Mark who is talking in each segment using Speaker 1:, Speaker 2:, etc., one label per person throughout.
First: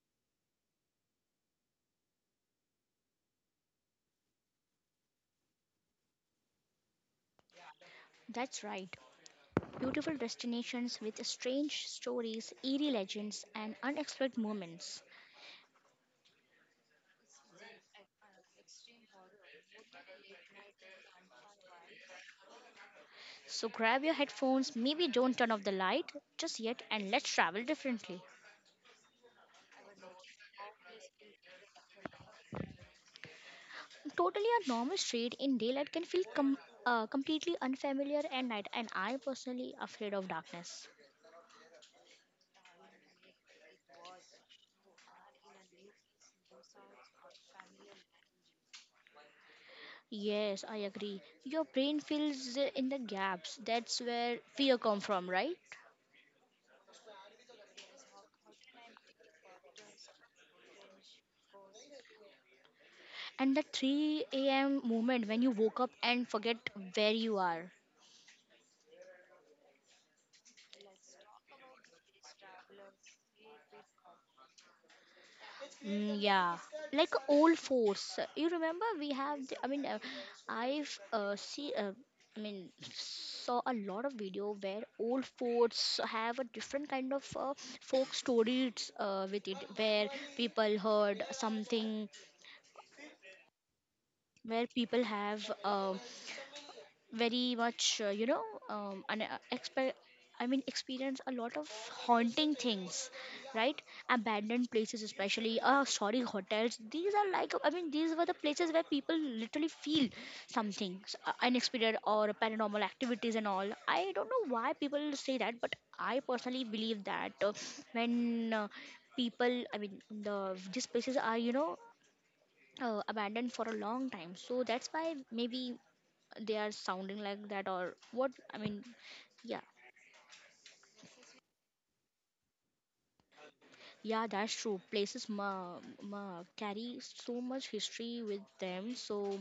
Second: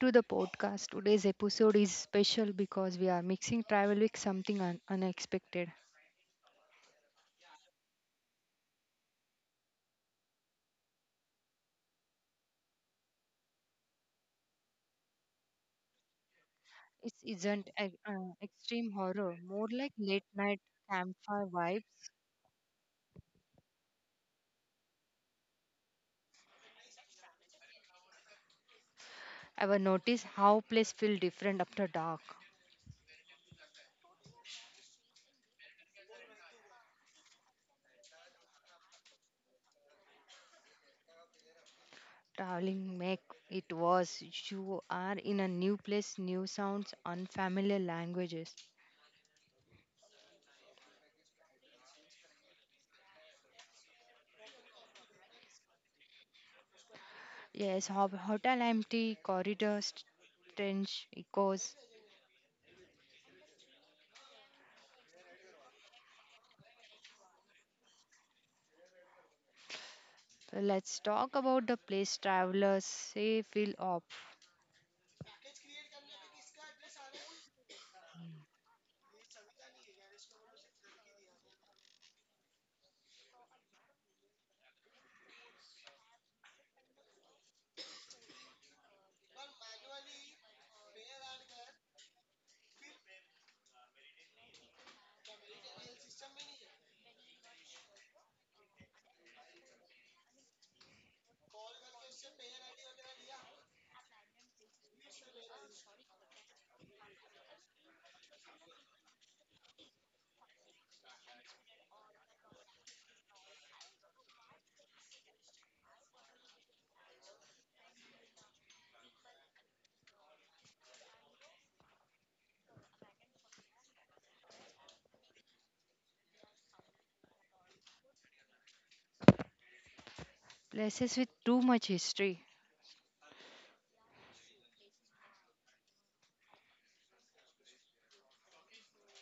Speaker 1: to the podcast. Today's episode is special because we are mixing travel with something unexpected.
Speaker 2: That's right. Beautiful destinations with strange stories, eerie legends, and unexpected moments.
Speaker 1: It isn't a, extreme horror, more like late night campfire vibes.
Speaker 2: So grab your headphones, maybe don't turn off the light just yet, and let's travel differently.
Speaker 1: Ever notice how place feel different after dark?
Speaker 2: Totally, a normal street in daylight can feel completely unfamiliar at night, and I personally afraid of darkness.
Speaker 1: Traveling make it worse. You are in a new place, new sounds, unfamiliar languages.
Speaker 2: Yes, I agree. Your brain fills in the gaps. That's where fear come from, right?
Speaker 1: Yes, hotel empty, corridors, strange echoes.
Speaker 2: And the 3 a.m. moment when you woke up and forget where you are.
Speaker 1: Let's talk about the place travelers say feel off.
Speaker 2: Yeah, like a old forts. You remember we have. The, I mean, I've see. I mean, Saw a lot of video where old forts have a different kind of folk stories with it, where people heard something, where people have very much you know an expe- I mean experience a lot of haunting things, right? Abandoned places, especially sorry, hotels, these are like I mean these were the places where people literally feel something unexpected or paranormal activities and all. I don't know why people say that, but I personally believe that when people I mean the these places are abandoned for a long time, so that's why maybe they are sounding like that or what I mean. Yeah.
Speaker 1: Places with too much history,
Speaker 2: Yeah, that's true. Places ma carry so much history with them. So,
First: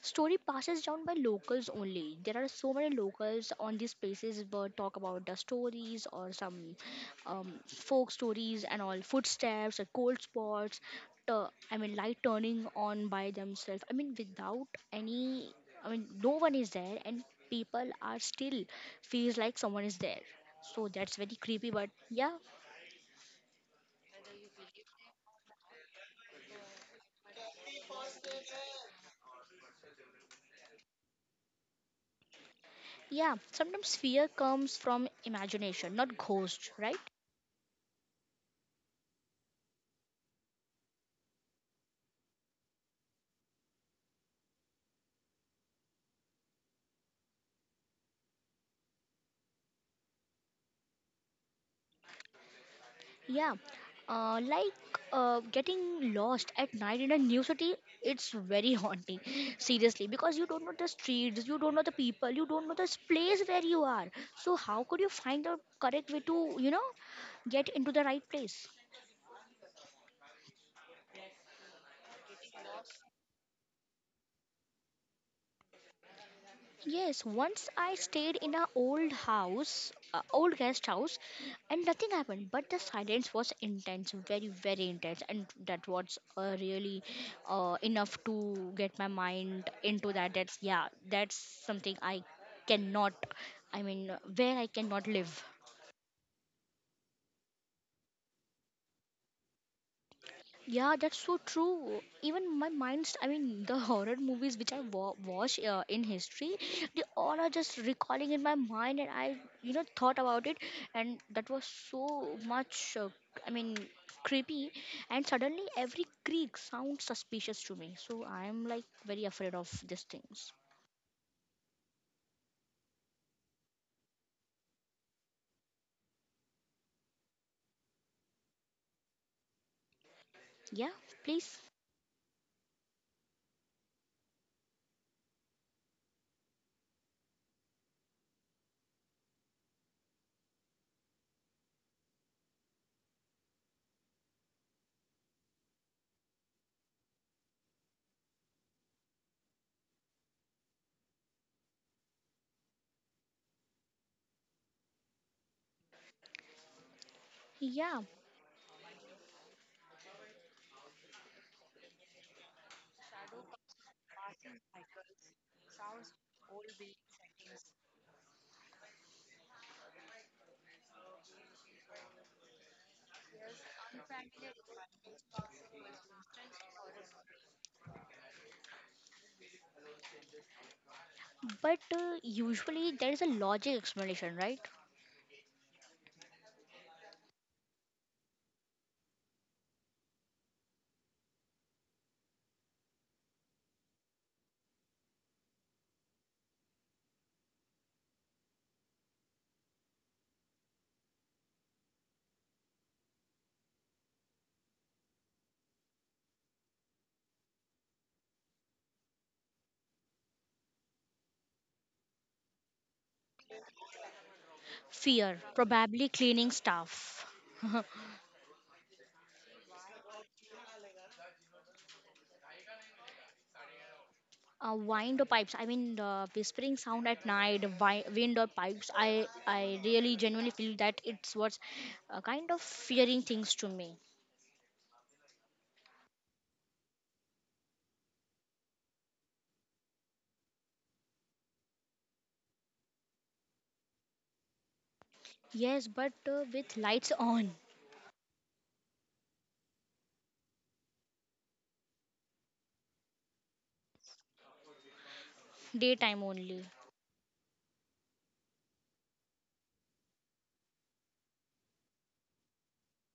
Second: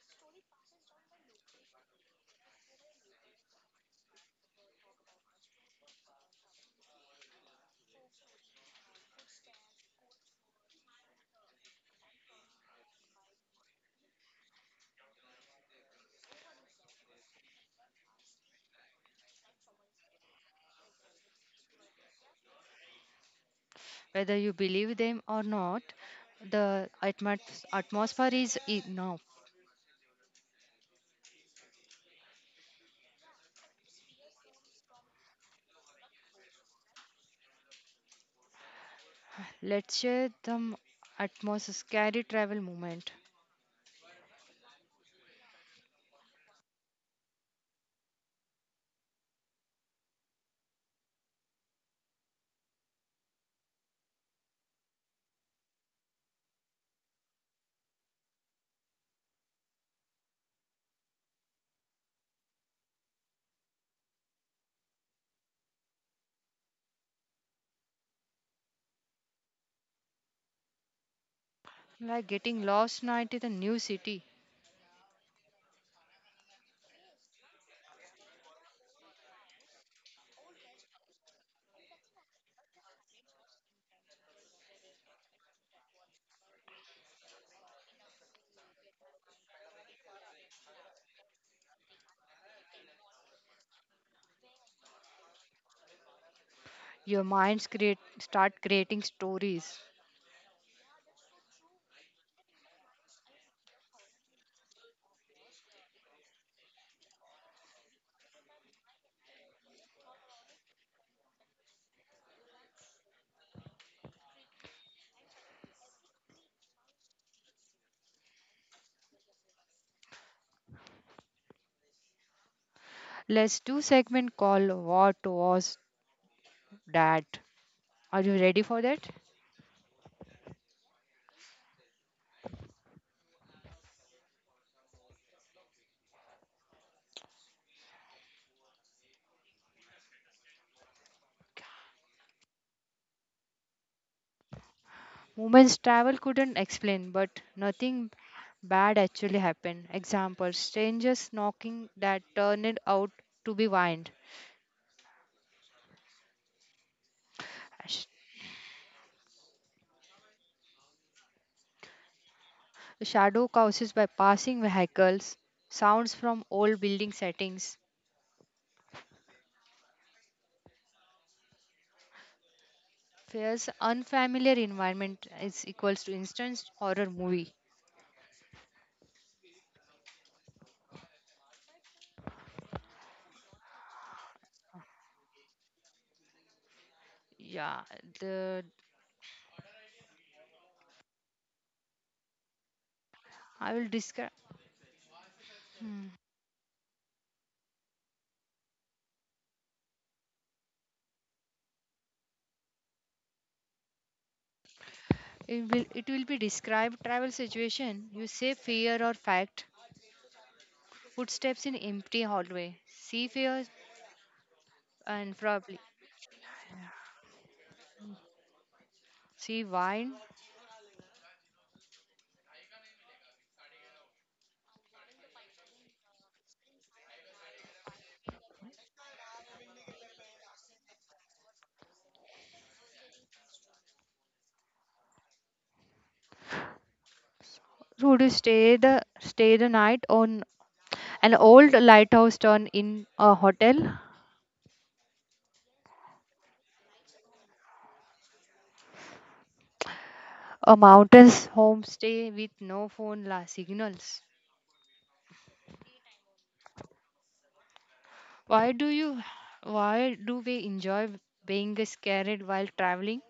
Speaker 2: story passes down by locals only. There are so many locals on these places but talk about the stories or some folk stories and all, footsteps or cold spots. Light turning on by themselves. I mean, without any. I mean, no one is there, and people are still feels like someone is there. So that's very creepy. But yeah.
Speaker 1: whether you believe them or not, the atmosphere is enough.
Speaker 2: Yeah, sometimes fear comes from imagination, not ghosts, right?
Speaker 1: Let's share the atmosphere scary travel moment,
Speaker 2: Yeah, like getting lost at night in a new city, it's very haunting, seriously, because you don't know the streets, you don't know the people, you don't know this place where you are. So, how could you find the correct way to, you know, get into the right place?
Speaker 1: like getting lost night in a new city.
Speaker 2: Yes, once I stayed in a old house, old guest house, and nothing happened. But the silence was intense, very, very intense, and that was really enough to get my mind into that. That's, yeah, that's something I cannot. I mean, where I cannot live.
Speaker 1: Your minds create start creating stories.
Speaker 2: Yeah, that's so true. Even my mind's, I mean, the horror movies which I watch in history, they all are just recalling in my mind, and I, you know, thought about it, and that was so much, I mean, creepy. And suddenly, every creak sounds suspicious to me, so I'm like very afraid of these things.
Speaker 1: Let's do segment called "What Was That." Are you ready for that?
Speaker 2: Yeah, please.
Speaker 1: Women's travel couldn't explain, but nothing bad actually happened. Example strangers knocking that turned out to be wind,
Speaker 2: Yeah,
Speaker 1: sh- shadow causes by passing vehicles, sounds from old building settings. Fears unfamiliar environment is equals to instance horror movie.
Speaker 2: but usually there is a logic explanation, right?
Speaker 1: Yeah, the I will describe it will be described travel situation. You say fear or fact. Footsteps in empty hallway. See fear and
Speaker 2: Fear,
Speaker 1: probably
Speaker 2: probably cleaning staff.
Speaker 1: see wine
Speaker 2: Wind pipes, I mean the whispering sound at night, wind or pipes. I really genuinely feel that it's what's kind of fearing things to me.
Speaker 1: would stay the night on an old lighthouse town in a hotel,
Speaker 2: Yes, but with lights on.
Speaker 1: a mountains homestay with no phone la signals.
Speaker 2: Daytime only.
Speaker 1: why do you why do we enjoy being scared while traveling?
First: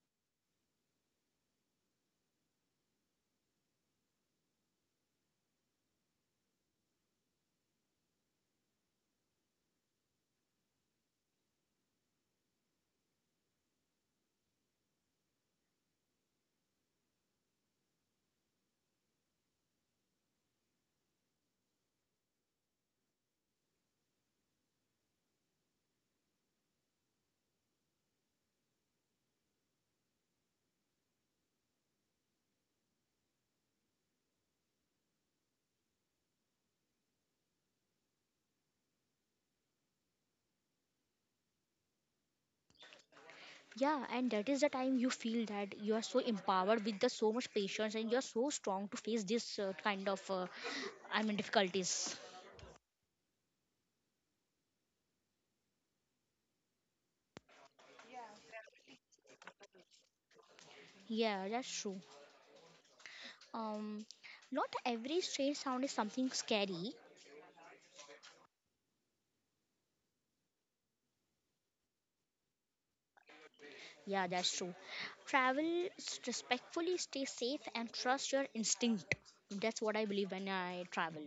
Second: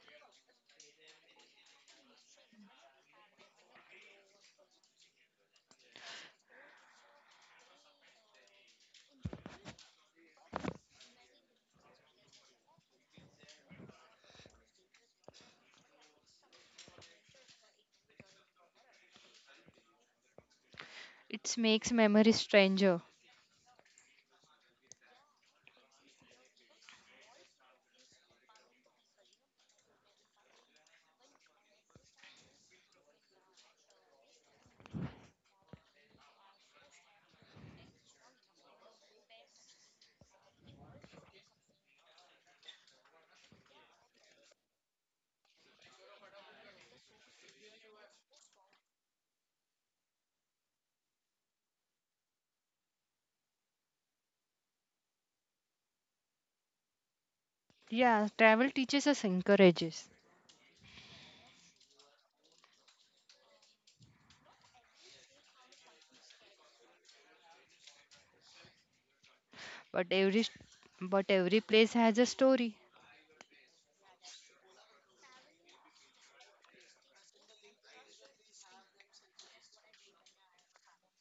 Speaker 1: It makes memories stranger.
Speaker 2: Yeah, and that is the time you feel that you are so empowered with the so much patience and you're so strong to face this difficulties.
Speaker 1: Yeah, travel teaches us encourages.
Speaker 2: Yeah, that's true. um Not every strange sound is something scary.
Speaker 1: but every but every place has a story.
Speaker 2: Yeah, that's true. Travel respectfully, stay safe, and trust your instinct. That's what I believe when I travel.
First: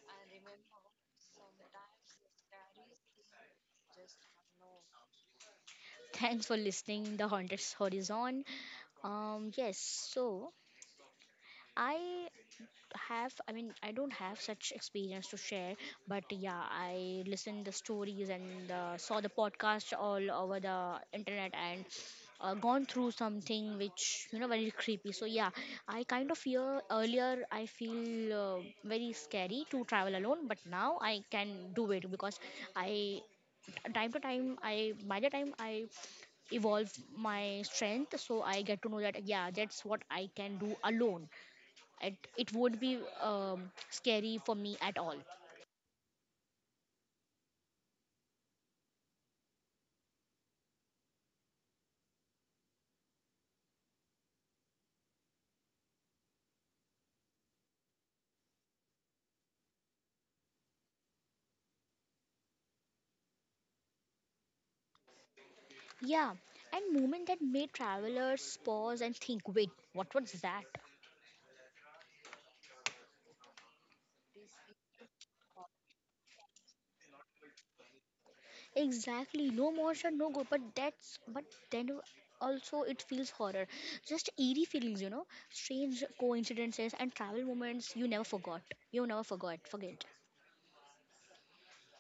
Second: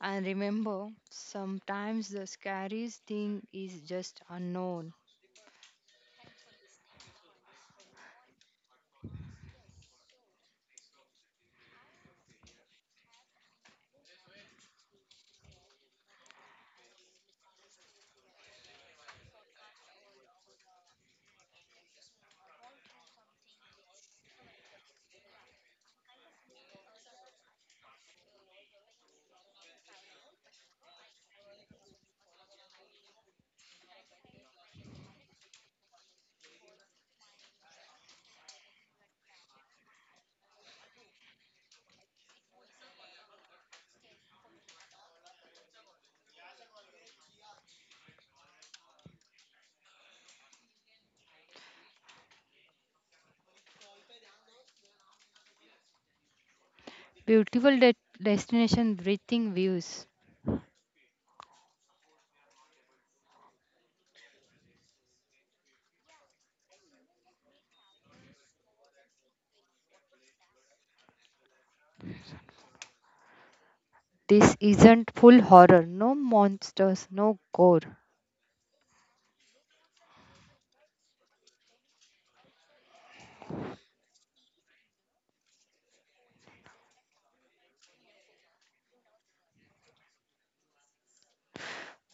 Speaker 1: And remember, sometimes the scariest thing is just unknown.
Speaker 2: Thanks for listening. The Haunted Horizon. Yes, so I have, I mean I don't have such experience to share, but yeah, I listened the stories and saw the podcast all over the internet, and gone through something which, you know, very creepy, so yeah. I kind of fear earlier, I feel very scary to travel alone, but now I can do it because I time to time I by the time I evolve my strength, so I get to know that, yeah, that's what I can do alone. It won't be scary for me at all.
Speaker 1: Beautiful destination, breathing views.
Speaker 2: Yeah, and moment that made travelers pause and think, wait, what was that?
Speaker 1: This isn't full horror. No monsters, no gore.
Speaker 2: Exactly, no motion, no go. But that's, but then also it feels horror, just eerie feelings, you know, strange coincidences and travel moments you never forgot, forget.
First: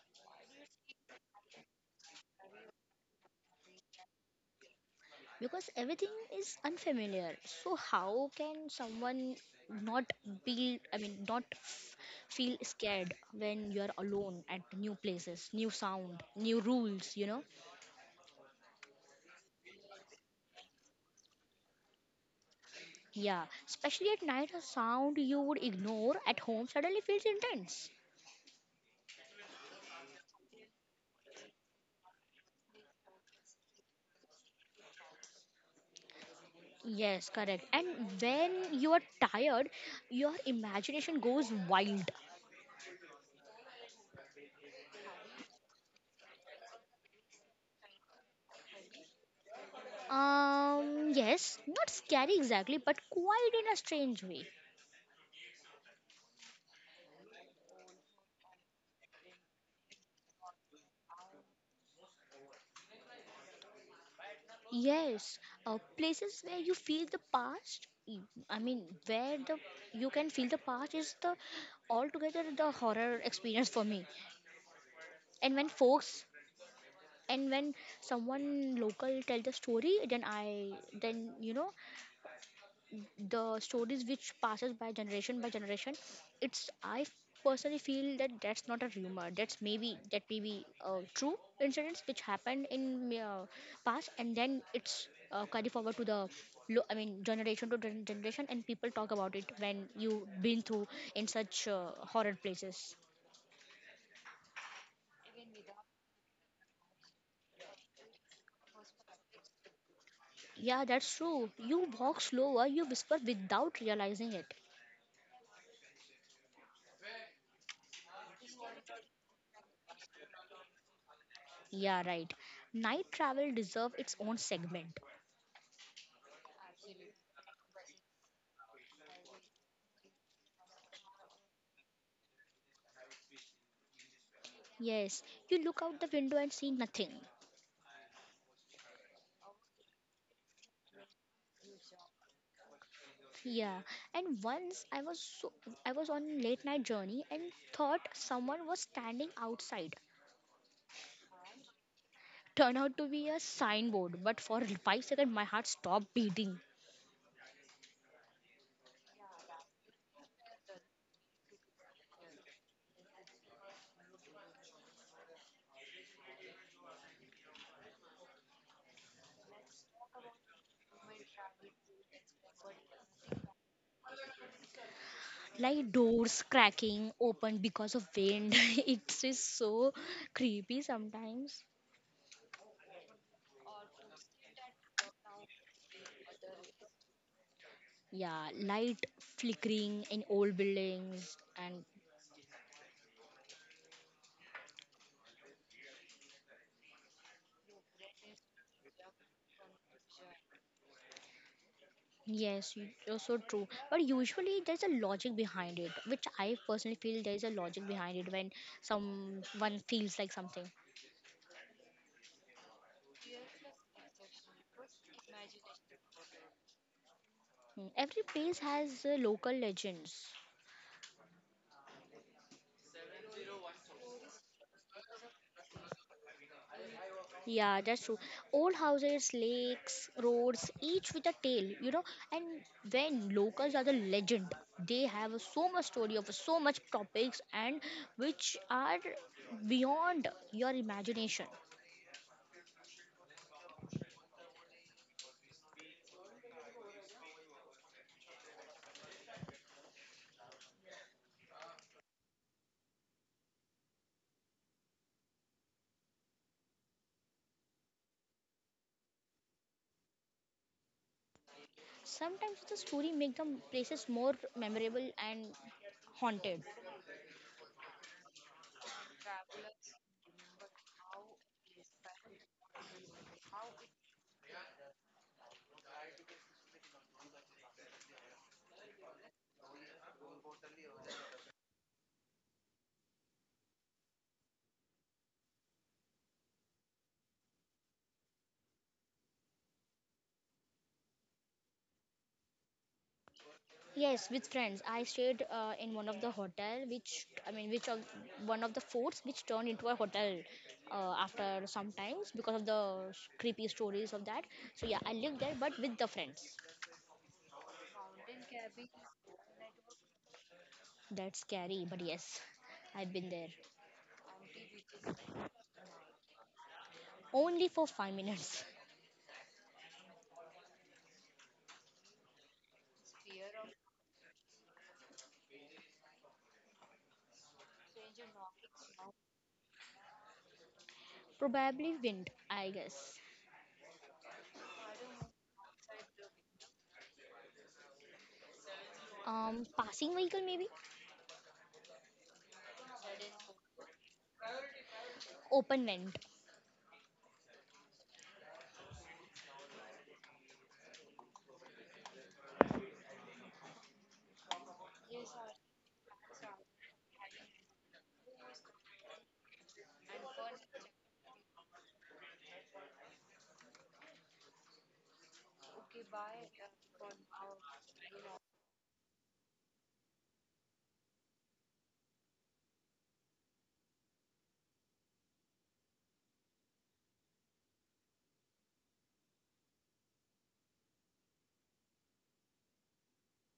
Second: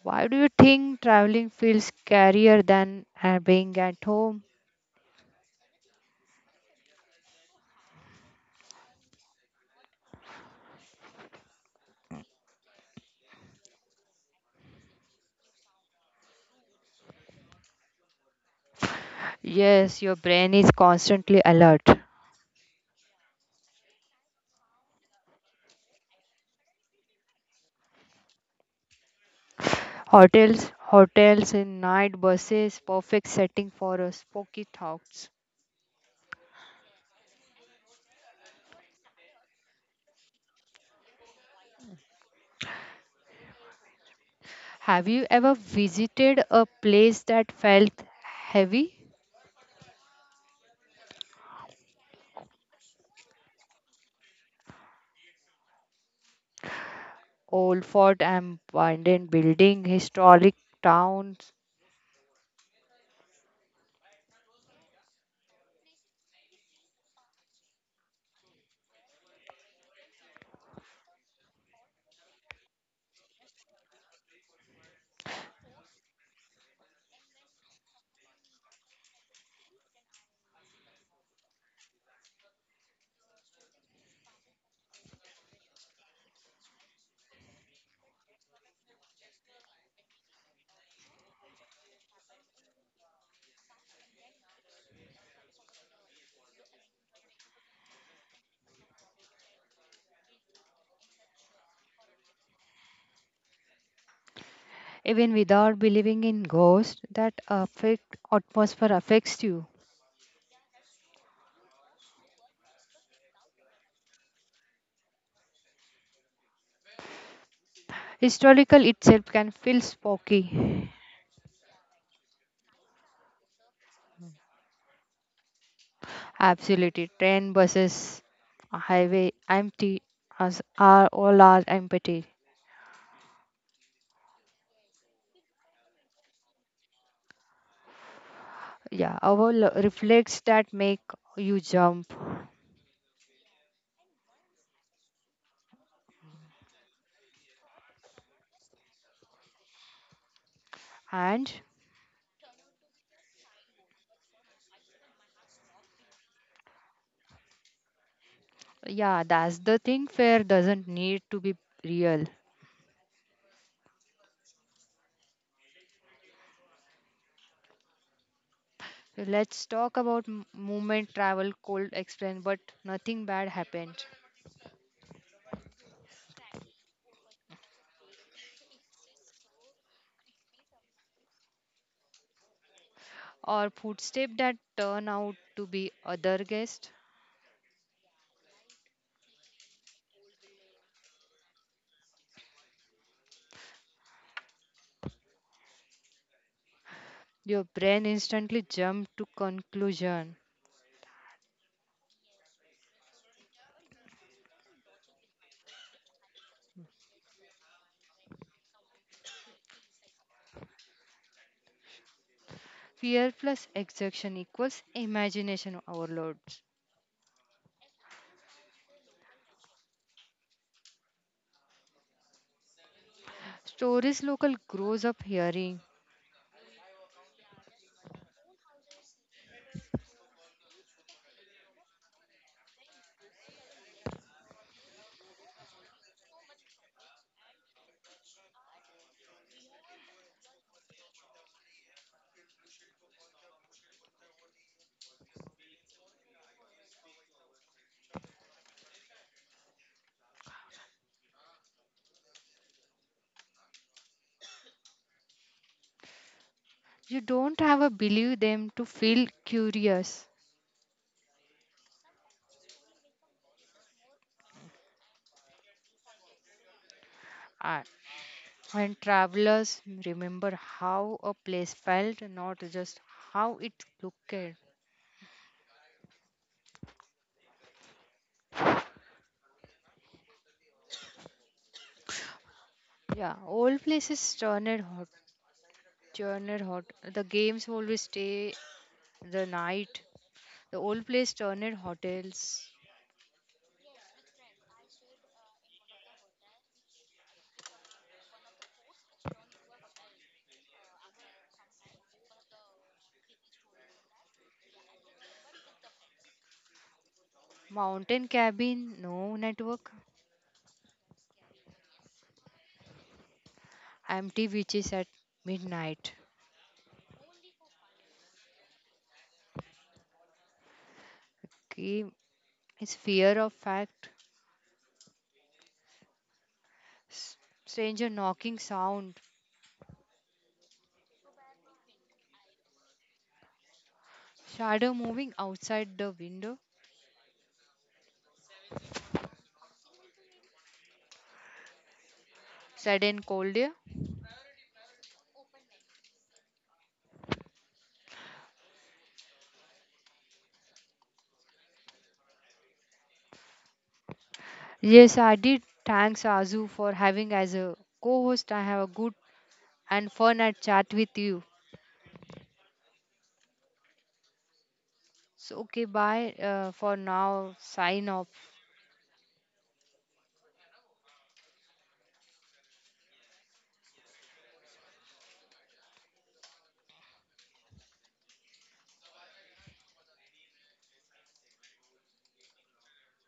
Speaker 1: Why do you think traveling feels scarier than being at home?
Speaker 2: Because everything is unfamiliar, so how can someone not be, I mean not feel scared when you are alone at new places, new sound, new rules, you know?
Speaker 1: Yes, your brain is constantly alert.
Speaker 2: Yeah, especially at night, a sound you would ignore at home suddenly feels intense.
Speaker 1: Hotels, and night buses, perfect setting for a spooky thoughts.
Speaker 2: Yes, correct. And when you are tired, your imagination goes wild.
Speaker 1: Have you ever visited a place that felt heavy?
Speaker 2: Yes, not scary exactly, but quiet in a strange way.
Speaker 1: Old Fort and abandoned building, historic towns,
Speaker 2: Yes, places where you feel the past. Y- I mean, where the You can feel the past is the altogether the horror experience for me. And when folks and when someone local tell the story, then I, then you know, the stories which passes by generation by generation. It's, I personally feel that that's not a rumor, that's maybe, that may be true incidents which happened in past, and then it's carried forward to the generation to generation, and people talk about it when you been through in such horror places.
Speaker 1: even without believing in ghosts that affect atmosphere affects you.
Speaker 2: Yeah, that's true. You walk slower, you whisper without realizing it.
Speaker 1: Historical itself can feel spooky.
Speaker 2: Yeah, right. Night travel deserve its own segment.
Speaker 1: Absolutely, train buses, highway empty, as are all are empty.
Speaker 2: Yes, you look out the window and see nothing.
Speaker 1: Yeah, our reflex that make you jump.
Speaker 2: Yeah. And once I was so, I was on late night journey and thought someone was standing outside.
Speaker 1: And
Speaker 2: Turned out to be a signboard, but for 5 seconds my heart stopped beating.
Speaker 1: yeah, that's the thing, fear doesn't need to be real. So let's talk about movement travel cold explain but nothing bad happened,
Speaker 2: Like doors cracking open because of wind. It is so creepy sometimes.
Speaker 1: or footsteps that turn out to be other guests,
Speaker 2: Yeah, light flickering in old buildings and
Speaker 1: your brain instantly jumps to conclusion.
Speaker 2: yes, you're so true. But usually there's a logic behind it, which I personally feel there is a logic behind it when someone feels like something.
Speaker 1: Fear plus exhaustion equals imagination overload.
Speaker 2: Mm, every place has local legends.
Speaker 1: Stories local grows up hearing.
Speaker 2: Yeah, that's true. Old houses, lakes, roads, each with a tale, you know. And when locals are the legend, they have so much story of so much topics and which are beyond your imagination.
Speaker 1: You don't have to believe them to feel curious.
Speaker 2: Sometimes the story make the places more memorable and haunted.
Speaker 1: And and travelers remember how a place felt, not just how it looked. Yeah, old places turned hot, turned hot. The games always stay the night. The old place turned hotels,
Speaker 2: Yes, with friends, I stayed in one of the hotel, which I mean, which of one of the forts, which turned into a hotel after some times because of the creepy stories of that. So yeah, I lived there, but with the friends.
Speaker 1: mountain cabin, no network,
Speaker 2: That's scary, but yes, I've been there
Speaker 1: empty beaches at midnight.
Speaker 2: only for 5 minutes.
Speaker 1: Okay, his fear of fact, s- stranger knocking sound,
Speaker 2: Probably wind, I guess.
Speaker 1: shadow moving outside the window,
Speaker 2: Passing vehicle maybe.
Speaker 1: sudden cold air.
Speaker 2: Open wind.
Speaker 1: Yes, I did. Thanks, Azu, for having as a co-host. I have a good and fun at chat with you. So okay, bye for now. Sign off.